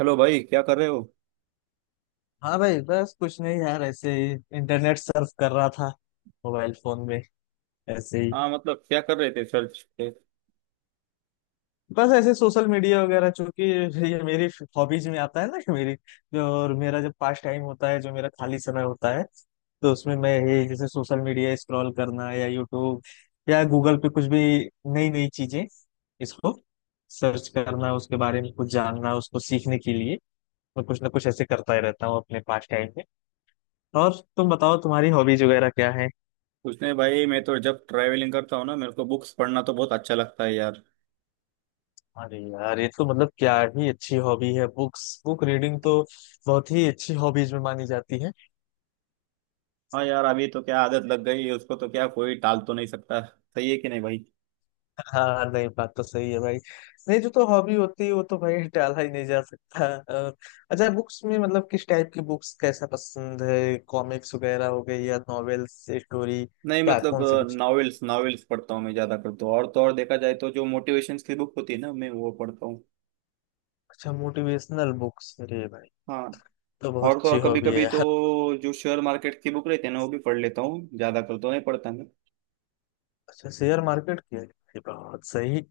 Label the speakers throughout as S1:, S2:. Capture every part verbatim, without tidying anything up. S1: Hello भाई, क्या कर रहे हो।
S2: हाँ भाई, बस कुछ नहीं यार, ऐसे ही इंटरनेट सर्फ कर रहा था मोबाइल फोन में। ऐसे ही
S1: हाँ, मतलब क्या कर रहे थे सर्च पे।
S2: बस, ऐसे सोशल मीडिया वगैरह, चूंकि ये मेरी हॉबीज में आता है ना। मेरी जो और मेरा जब पास टाइम होता है, जो मेरा खाली समय होता है, तो उसमें मैं ये जैसे सोशल मीडिया स्क्रॉल करना या यूट्यूब या गूगल पे कुछ भी नई नई चीजें इसको सर्च करना, उसके बारे में कुछ जानना, उसको सीखने के लिए मैं कुछ ना कुछ ऐसे करता ही रहता हूँ अपने पास टाइम में। और तुम बताओ, तुम्हारी हॉबीज वगैरह क्या है?
S1: कुछ नहीं भाई, मैं तो जब ट्रैवलिंग करता हूँ ना मेरे को बुक्स पढ़ना तो बहुत अच्छा लगता है यार।
S2: अरे यार, ये तो मतलब क्या ही अच्छी हॉबी है। बुक्स, बुक रीडिंग तो बहुत ही अच्छी हॉबीज में मानी जाती है।
S1: हाँ यार, अभी तो क्या आदत लग गई है उसको, तो क्या कोई टाल तो नहीं सकता, सही है कि नहीं भाई।
S2: हाँ नहीं, बात तो सही है भाई। नहीं, जो तो हॉबी होती है वो तो भाई टाला ही नहीं जा सकता। और अच्छा, बुक्स में मतलब किस टाइप की बुक्स कैसा पसंद है? कॉमिक्स वगैरह हो गई या नॉवेल्स स्टोरी,
S1: नहीं
S2: क्या
S1: मतलब
S2: कौन सी बुक्स?
S1: नॉवेल्स नॉवेल्स पढ़ता हूँ, मैं ज़्यादा करता हूँ। और तो और देखा जाए तो जो मोटिवेशन की बुक होती है ना मैं वो पढ़ता हूँ।
S2: अच्छा मोटिवेशनल बुक्स, अरे भाई
S1: हाँ।
S2: तो बहुत
S1: और तो और
S2: अच्छी
S1: कभी
S2: हॉबी है
S1: कभी तो
S2: यार।
S1: जो शेयर मार्केट की बुक रहती है ना वो भी पढ़ लेता हूँ, ज़्यादा कर तो नहीं पढ़ता मैं।
S2: अच्छा शेयर मार्केट की है? अरे, बहुत सही।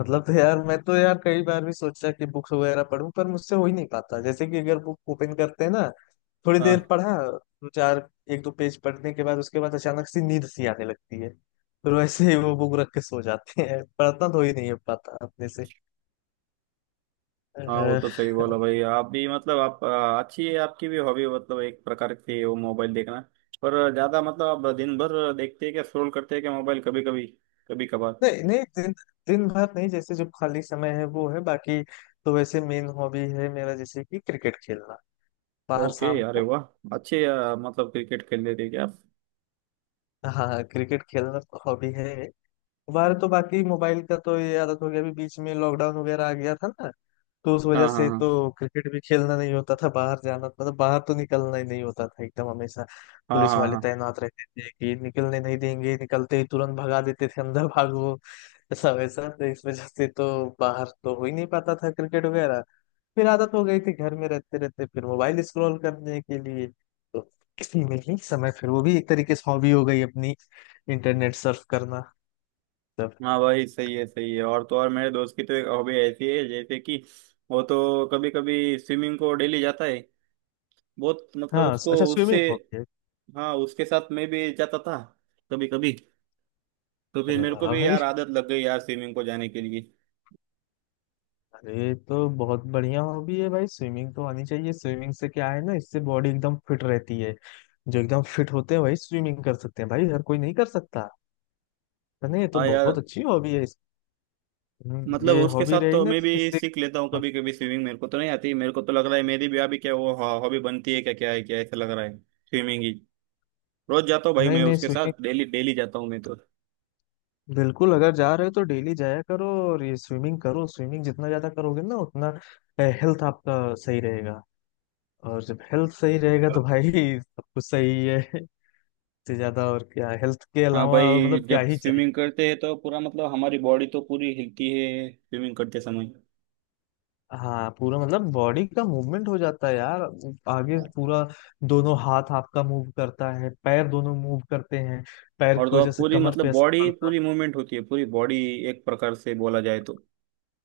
S2: मतलब तो यार, मैं तो यार कई बार भी सोचा कि बुक्स वगैरह पढूं, पर मुझसे हो ही नहीं पाता। जैसे कि अगर बुक ओपन करते हैं ना, थोड़ी देर पढ़ा, दो चार एक दो पेज पढ़ने के बाद उसके बाद अचानक से नींद सी आने लगती है। फिर वैसे ही वो बुक रख के सो जाते हैं, पढ़ना तो ही नहीं हो पाता अपने से।
S1: हाँ, वो
S2: अह,
S1: तो सही बोला भाई आप भी। मतलब आप आ, अच्छी है आपकी भी हॉबी, मतलब एक प्रकार की है वो, मोबाइल देखना। पर ज्यादा मतलब आप दिन भर देखते हैं क्या, स्क्रॉल करते हैं क्या मोबाइल, कभी कभी, कभी कभार।
S2: नहीं नहीं, दिन दिन भर नहीं, जैसे जो खाली समय है वो है बाकी। तो वैसे मेन हॉबी है मेरा, जैसे कि क्रिकेट खेलना बाहर
S1: ओके,
S2: शाम
S1: अरे
S2: को।
S1: वाह। अच्छे आ, मतलब क्रिकेट खेल लेते हैं क्या आप।
S2: हाँ हाँ, क्रिकेट खेलना हॉबी है बाहर। तो बाकी मोबाइल का तो ये आदत हो गया। अभी बीच में लॉकडाउन वगैरह आ गया था ना, तो उस वजह
S1: हाँ हाँ
S2: से
S1: हाँ।
S2: तो क्रिकेट भी खेलना नहीं होता था। बाहर जाना मतलब, बाहर तो निकलना ही नहीं होता था एकदम हमेशा।
S1: हाँ
S2: पुलिस
S1: हाँ
S2: वाले
S1: हाँ।
S2: तैनात रहते थे कि निकलने नहीं देंगे, निकलते ही तुरंत भगा देते थे, अंदर भागो ऐसा वैसा। तो इस वजह से तो बाहर तो हो ही नहीं पाता था क्रिकेट वगैरह। फिर आदत हो गई थी घर में रहते रहते, फिर मोबाइल स्क्रॉल करने के लिए तो इसी में ही समय, फिर वो भी एक तरीके से हॉबी हो गई अपनी, इंटरनेट सर्फ करना।
S1: हाँ भाई सही है, सही है। और तो और मेरे दोस्त की तो एक हॉबी ऐसी है, जैसे कि वो तो कभी कभी स्विमिंग को डेली जाता है। बहुत मतलब
S2: हाँ स-
S1: उसको
S2: अच्छा,
S1: उससे।
S2: स्विमिंग हॉबी है।
S1: हाँ, उसके साथ मैं भी जाता था कभी कभी। तो फिर
S2: अरे
S1: मेरे को
S2: वाह
S1: भी
S2: भाई!
S1: यार आदत लग गई यार स्विमिंग को जाने के लिए।
S2: अरे तो बहुत बढ़िया हॉबी है भाई, स्विमिंग तो आनी चाहिए। स्विमिंग से क्या है ना, इससे बॉडी एकदम फिट रहती है। जो एकदम फिट होते हैं वही स्विमिंग कर सकते हैं भाई, हर कोई नहीं कर सकता। तो नहीं, ये तो
S1: हाँ यार।
S2: बहुत अच्छी हॉबी है इस- हम्म,
S1: मतलब
S2: ये
S1: उसके
S2: हॉबी
S1: साथ
S2: रहेगी
S1: तो
S2: ना
S1: मैं
S2: तो
S1: भी
S2: इससे।
S1: सीख लेता हूँ
S2: हाँ,
S1: कभी कभी स्विमिंग, मेरे को तो नहीं आती। मेरे को तो लग रहा है मेरी भी अभी क्या वो हॉबी बनती है क्या, क्या है क्या, ऐसा लग रहा है स्विमिंग ही। रोज जाता हूँ भाई
S2: नहीं
S1: मैं
S2: नहीं
S1: उसके
S2: स्विमिंग,
S1: साथ, डेली डेली जाता हूँ मैं तो।
S2: बिल्कुल अगर जा रहे हो तो डेली जाया करो। और ये स्विमिंग करो, स्विमिंग जितना ज्यादा करोगे ना उतना हेल्थ आपका सही रहेगा। और जब हेल्थ सही रहेगा तो भाई सब कुछ सही है। से ज्यादा और क्या, हेल्थ के
S1: हाँ
S2: अलावा और
S1: भाई,
S2: मतलब क्या
S1: जब
S2: ही चाहिए।
S1: स्विमिंग करते हैं तो पूरा मतलब हमारी बॉडी तो पूरी हिलती है स्विमिंग करते समय।
S2: हाँ, पूरा मतलब बॉडी का मूवमेंट हो जाता है यार। आगे पूरा दोनों हाथ आपका मूव करता है, पैर दोनों मूव करते हैं, पैर
S1: और
S2: की
S1: तो
S2: वजह
S1: आप
S2: से
S1: पूरी
S2: कमर पे
S1: मतलब
S2: असर
S1: बॉडी
S2: पड़ता है।
S1: पूरी मूवमेंट होती है पूरी बॉडी, एक प्रकार से बोला जाए तो।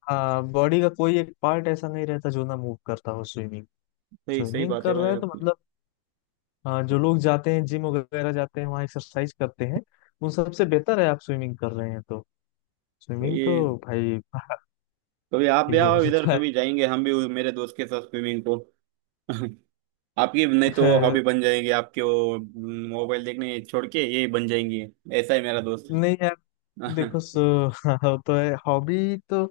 S2: हाँ, बॉडी का कोई एक पार्ट ऐसा नहीं रहता जो ना मूव करता हो स्विमिंग।
S1: सही सही
S2: स्विमिंग
S1: बात है
S2: कर रहे
S1: भाई
S2: हैं तो
S1: आपकी।
S2: मतलब। हाँ, जो लोग जाते हैं जिम वगैरह जाते हैं वहाँ एक्सरसाइज करते हैं, उन सबसे बेहतर है आप स्विमिंग कर रहे हैं तो। स्विमिंग
S1: भाई
S2: तो भाई बाहर
S1: कभी आप
S2: के
S1: भी आओ
S2: लेवल
S1: इधर,
S2: का
S1: कभी जाएंगे हम भी मेरे दोस्त के साथ स्विमिंग को। आपकी नहीं तो
S2: है।
S1: हॉबी बन जाएगी आपके वो, मोबाइल देखने छोड़ के ये बन जाएंगी। ऐसा है मेरा दोस्त।
S2: नहीं यार, देखो
S1: हाँ।
S2: सो वो तो है, हॉबी तो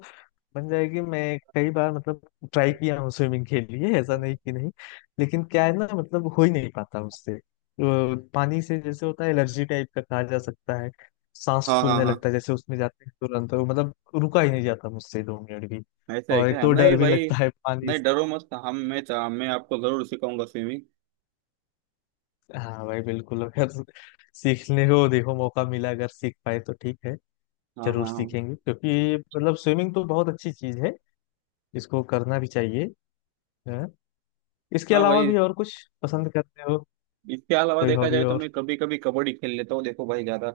S2: बन जाएगी। मैं कई बार मतलब ट्राई किया हूँ स्विमिंग के लिए, ऐसा नहीं कि नहीं। लेकिन क्या है ना, मतलब हो ही नहीं पाता उससे। वो पानी से जैसे होता है एलर्जी टाइप का कहा जा सकता है। सांस
S1: हाँ
S2: फूलने
S1: हाँ,
S2: लगता है, जैसे उसमें जाते हैं तुरंत वो मतलब रुका ही नहीं जाता मुझसे दो मिनट भी।
S1: ऐसा है
S2: और एक
S1: क्या?
S2: तो डर
S1: नहीं
S2: भी
S1: भाई,
S2: लगता है पानी
S1: नहीं
S2: से।
S1: डरो मत। हम मैं मैं आपको जरूर सिखाऊंगा स्विमिंग।
S2: हाँ भाई बिल्कुल, अगर सीखने को देखो मौका मिला अगर सीख पाए तो ठीक है,
S1: हाँ
S2: जरूर
S1: हाँ हाँ।
S2: सीखेंगे क्योंकि मतलब स्विमिंग तो बहुत अच्छी चीज है, इसको करना भी चाहिए। हाँ। इसके
S1: हाँ
S2: अलावा
S1: भाई,
S2: भी और कुछ पसंद करते हो,
S1: इसके अलावा
S2: कोई
S1: देखा
S2: हॉबी
S1: जाए तो
S2: और?
S1: मैं कभी कभी कबड्डी खेल लेता हूँ, देखो भाई ज्यादा।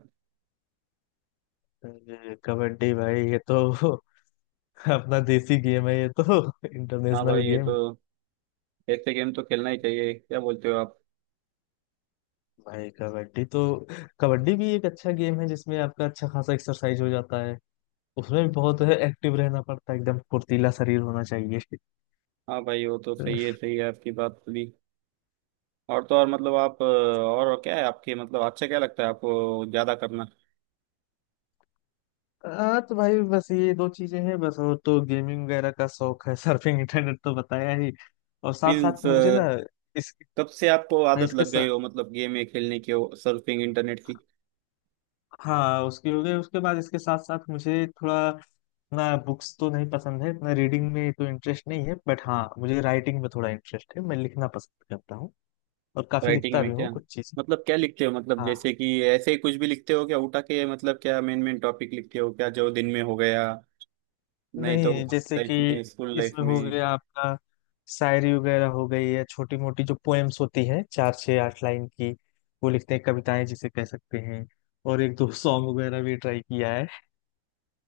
S2: अरे, कबड्डी भाई! ये तो अपना देसी गेम है। ये तो
S1: हाँ
S2: इंटरनेशनल
S1: भाई ये तो,
S2: गेम।
S1: ऐसे गेम तो खेलना ही चाहिए, क्या बोलते हो आप।
S2: भाई कबड्डी तो, कबड्डी भी एक अच्छा गेम है जिसमें आपका अच्छा खासा एक्सरसाइज हो जाता है। उसमें भी बहुत एक्टिव रहना पड़ता है, एकदम फुर्तीला शरीर होना चाहिए।
S1: हाँ भाई, वो तो सही है, सही है आपकी बात भी। और तो और मतलब आप अ, और क्या है आपके, मतलब अच्छा क्या लगता है आपको ज्यादा करना।
S2: हाँ तो भाई बस ये दो चीजें हैं बस। और तो गेमिंग वगैरह का शौक है सर्फिंग इंटरनेट तो बताया ही। और साथ साथ
S1: मीन्स,
S2: मुझे ना इस,
S1: कब से आपको आदत
S2: इसके
S1: लग गई
S2: सा-
S1: हो मतलब गेम में खेलने की, सर्फिंग इंटरनेट की।
S2: हाँ, उसकी हो गई। उसके बाद इसके साथ साथ मुझे थोड़ा ना, बुक्स तो नहीं पसंद है ना, रीडिंग में तो इंटरेस्ट नहीं है, बट हाँ मुझे राइटिंग में थोड़ा इंटरेस्ट है, मैं लिखना पसंद करता हूँ और काफी
S1: राइटिंग
S2: लिखता
S1: में
S2: भी हूँ
S1: क्या,
S2: कुछ चीजें।
S1: मतलब क्या लिखते हो, मतलब
S2: हाँ
S1: जैसे कि ऐसे ही कुछ भी लिखते हो क्या उठा के, मतलब क्या मेन मेन टॉपिक लिखते हो क्या जो दिन में हो गया, नहीं तो
S2: नहीं, जैसे कि
S1: लाइफ में, स्कूल लाइफ
S2: इसमें हो
S1: में।
S2: गया आपका, शायरी वगैरह हो गई या छोटी मोटी जो पोएम्स होती हैं चार छः आठ लाइन की, वो लिखते हैं, कविताएं जिसे कह सकते हैं। और एक दो सॉन्ग वगैरह भी ट्राई किया है।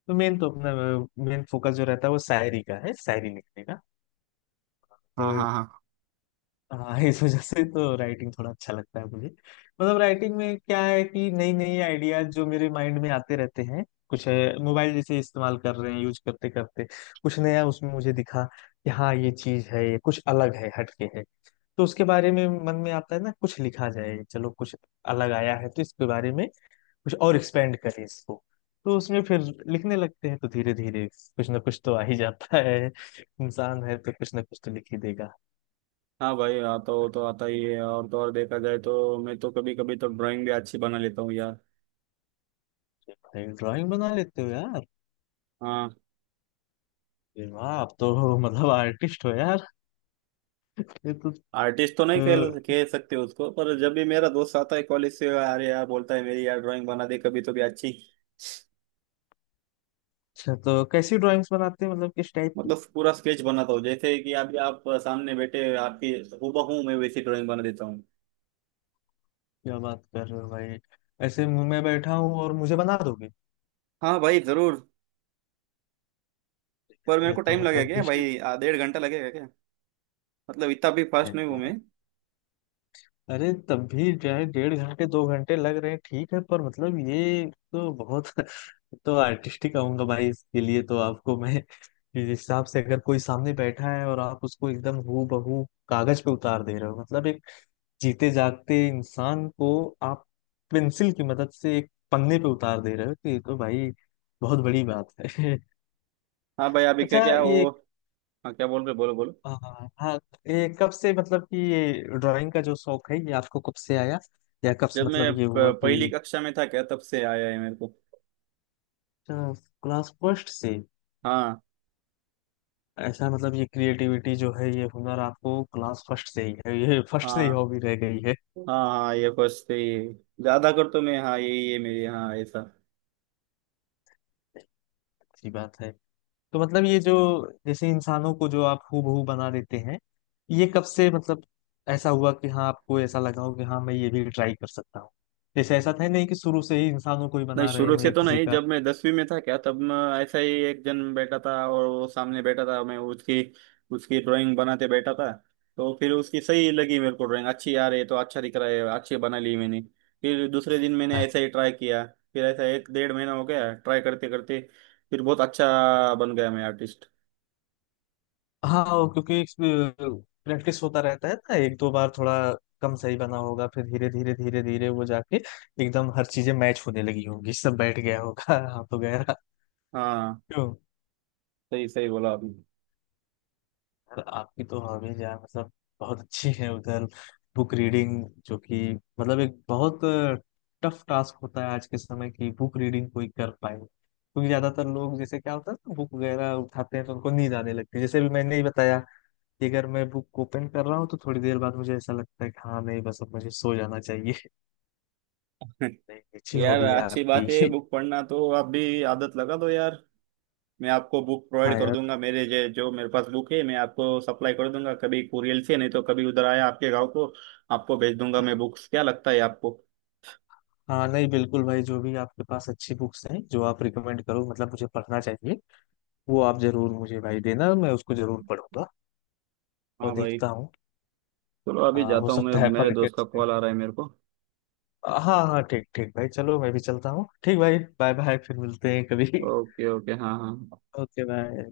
S2: तो मेन तो अपना मेन फोकस जो रहता है वो शायरी का है, शायरी लिखने का तो।
S1: हाँ हाँ हाँ।
S2: हाँ इस वजह से तो राइटिंग थोड़ा अच्छा लगता है मुझे। मतलब राइटिंग में क्या है कि नई नई आइडियाज जो मेरे माइंड में आते रहते हैं, कुछ मोबाइल जैसे इस्तेमाल कर रहे हैं यूज करते करते कुछ नया उसमें मुझे दिखा कि हाँ ये चीज है, ये कुछ अलग है, हटके है। तो उसके बारे में मन में आता है ना कुछ लिखा जाए, चलो कुछ अलग आया है तो इसके बारे में कुछ और एक्सपेंड करें इसको। तो उसमें फिर लिखने लगते हैं, तो धीरे धीरे कुछ ना कुछ तो आ ही जाता है। इंसान है तो कुछ ना कुछ तो लिख ही देगा।
S1: हाँ भाई, आता हो तो आता ही है। और तो और देखा जाए तो मैं तो कभी कभी तो ड्राइंग भी अच्छी बना लेता हूँ यार।
S2: भाई ड्राइंग बना लेते हो यार!
S1: हाँ।
S2: ये वाह, आप तो मतलब आर्टिस्ट हो यार। ये तो,
S1: आर्टिस्ट तो नहीं कह
S2: तो
S1: कह सकते उसको, पर जब भी मेरा दोस्त आता है कॉलेज से, अरे यार बोलता है मेरी, यार ड्राइंग बना दे कभी तो भी अच्छी।
S2: अच्छा, तो कैसी ड्राइंग्स बनाते हैं मतलब किस टाइप की?
S1: मतलब पूरा स्केच बनाता हूँ, जैसे कि अभी आप सामने बैठे आपकी हूबहू मैं वैसी ड्राइंग बना देता हूँ।
S2: क्या बात कर रहे हो भाई! ऐसे मुंह में बैठा हूँ और मुझे बना दोगे?
S1: हाँ भाई, जरूर। पर
S2: यार
S1: मेरे
S2: ये
S1: को
S2: तो
S1: टाइम लगेगा
S2: मतलब कि,
S1: क्या भाई, आ, डेढ़ घंटा लगेगा क्या। मतलब इतना भी फास्ट नहीं हूँ
S2: यार
S1: मैं।
S2: अरे तब भी जो है, डेढ़ घंटे दो घंटे लग रहे हैं ठीक है, पर मतलब ये तो बहुत तो आर्टिस्टिक कहूंगा भाई इसके लिए तो आपको मैं जिस हिसाब से अगर कोई सामने बैठा है और आप उसको एकदम हूबहू कागज पे उतार दे रहे हो, मतलब एक जीते जागते इंसान को आप पेंसिल की मदद से एक पन्ने पे उतार दे रहे हो, तो ये तो भाई बहुत बड़ी बात है।
S1: हाँ भाई अभी क्या
S2: अच्छा
S1: क्या
S2: ये,
S1: वो। हाँ क्या बोल रहे, बोलो बोलो।
S2: हाँ हाँ, ये कब से मतलब कि ये ड्राइंग का जो शौक है ये आपको कब से आया या कब से
S1: जब
S2: मतलब
S1: मैं
S2: ये हुआ
S1: प- पहली
S2: कि?
S1: कक्षा में था क्या, तब से आया है मेरे को।
S2: अच्छा, क्लास फर्स्ट से!
S1: हाँ।
S2: ऐसा मतलब ये क्रिएटिविटी जो है ये हुनर आपको क्लास फर्स्ट से ही है, ये फर्स्ट से ही
S1: हाँ
S2: हॉबी रह गई है।
S1: हाँ, हाँ ये फर्स्ट से ही। ज्यादा कर तो मैं हाँ यही है मेरी, हाँ ऐसा।
S2: अच्छी बात है। तो मतलब ये जो जैसे इंसानों को जो आप हूबहू बना देते हैं, ये कब से मतलब ऐसा हुआ कि हाँ आपको ऐसा लगा हो कि हाँ मैं ये भी ट्राई कर सकता हूँ? जैसे ऐसा था नहीं कि शुरू से ही इंसानों को ही
S1: नहीं,
S2: बना रहे
S1: शुरू
S2: हो
S1: से
S2: या
S1: तो
S2: किसी
S1: नहीं।
S2: का।
S1: जब मैं दसवीं में था क्या तब मैं, ऐसा ही एक जन बैठा था और वो सामने बैठा था, मैं उसकी उसकी ड्राइंग बनाते बैठा था। तो फिर उसकी सही लगी मेरे को, ड्राइंग अच्छी आ रही है, तो अच्छा दिख रहा है, अच्छी बना ली मैंने। फिर दूसरे दिन मैंने
S2: हाँ
S1: ऐसा ही ट्राई किया। फिर ऐसा एक डेढ़ महीना हो गया ट्राई करते करते, फिर बहुत अच्छा बन गया मैं आर्टिस्ट।
S2: हाँ, और क्योंकि प्रैक्टिस होता रहता है ना, एक दो बार थोड़ा कम सही बना होगा फिर धीरे धीरे धीरे धीरे वो जाके एकदम हर चीजें मैच होने लगी होंगी, सब बैठ गया होगा हाथ वगैरह।
S1: हाँ, सही सही बोला आपने।
S2: यार आपकी तो हॉबीज यार मतलब बहुत अच्छी है उधर। बुक रीडिंग जो कि मतलब एक बहुत टफ टास्क होता है आज के समय की, बुक रीडिंग कोई कर पाए क्योंकि ज्यादातर लोग जैसे क्या होता है ना बुक वगैरह उठाते हैं तो उनको नींद आने लगती है, जैसे भी मैंने ही बताया कि अगर मैं बुक ओपन कर रहा हूँ तो थोड़ी देर बाद मुझे ऐसा लगता है कि हाँ नहीं बस अब मुझे सो जाना चाहिए नहीं अच्छी
S1: यार
S2: हॉबी है
S1: अच्छी बात है,
S2: आपकी।
S1: बुक पढ़ना तो आप भी आदत लगा दो यार। मैं आपको बुक प्रोवाइड
S2: हाँ
S1: कर
S2: यार।
S1: दूंगा, मेरे जे, जो मेरे पास बुक है मैं आपको सप्लाई कर दूंगा, कभी कुरियर से, नहीं तो कभी उधर आया आपके गांव को आपको भेज दूंगा मैं बुक्स। क्या लगता है आपको।
S2: हाँ नहीं बिल्कुल भाई, जो भी आपके पास अच्छी बुक्स हैं जो आप रिकमेंड करो मतलब मुझे पढ़ना चाहिए, वो आप जरूर मुझे भाई देना, मैं उसको जरूर पढ़ूंगा और
S1: हाँ भाई,
S2: देखता हूँ।
S1: चलो अभी
S2: हाँ, हो
S1: जाता हूँ मैं,
S2: सकता है
S1: मेरे
S2: पढ़ के
S1: दोस्त का
S2: अच्छे-
S1: कॉल आ रहा है मेरे को।
S2: हाँ हाँ ठीक ठीक भाई चलो, मैं भी चलता हूँ। ठीक भाई, बाय बाय, फिर मिलते हैं कभी
S1: ओके ओके, हाँ हाँ।
S2: Okay bye.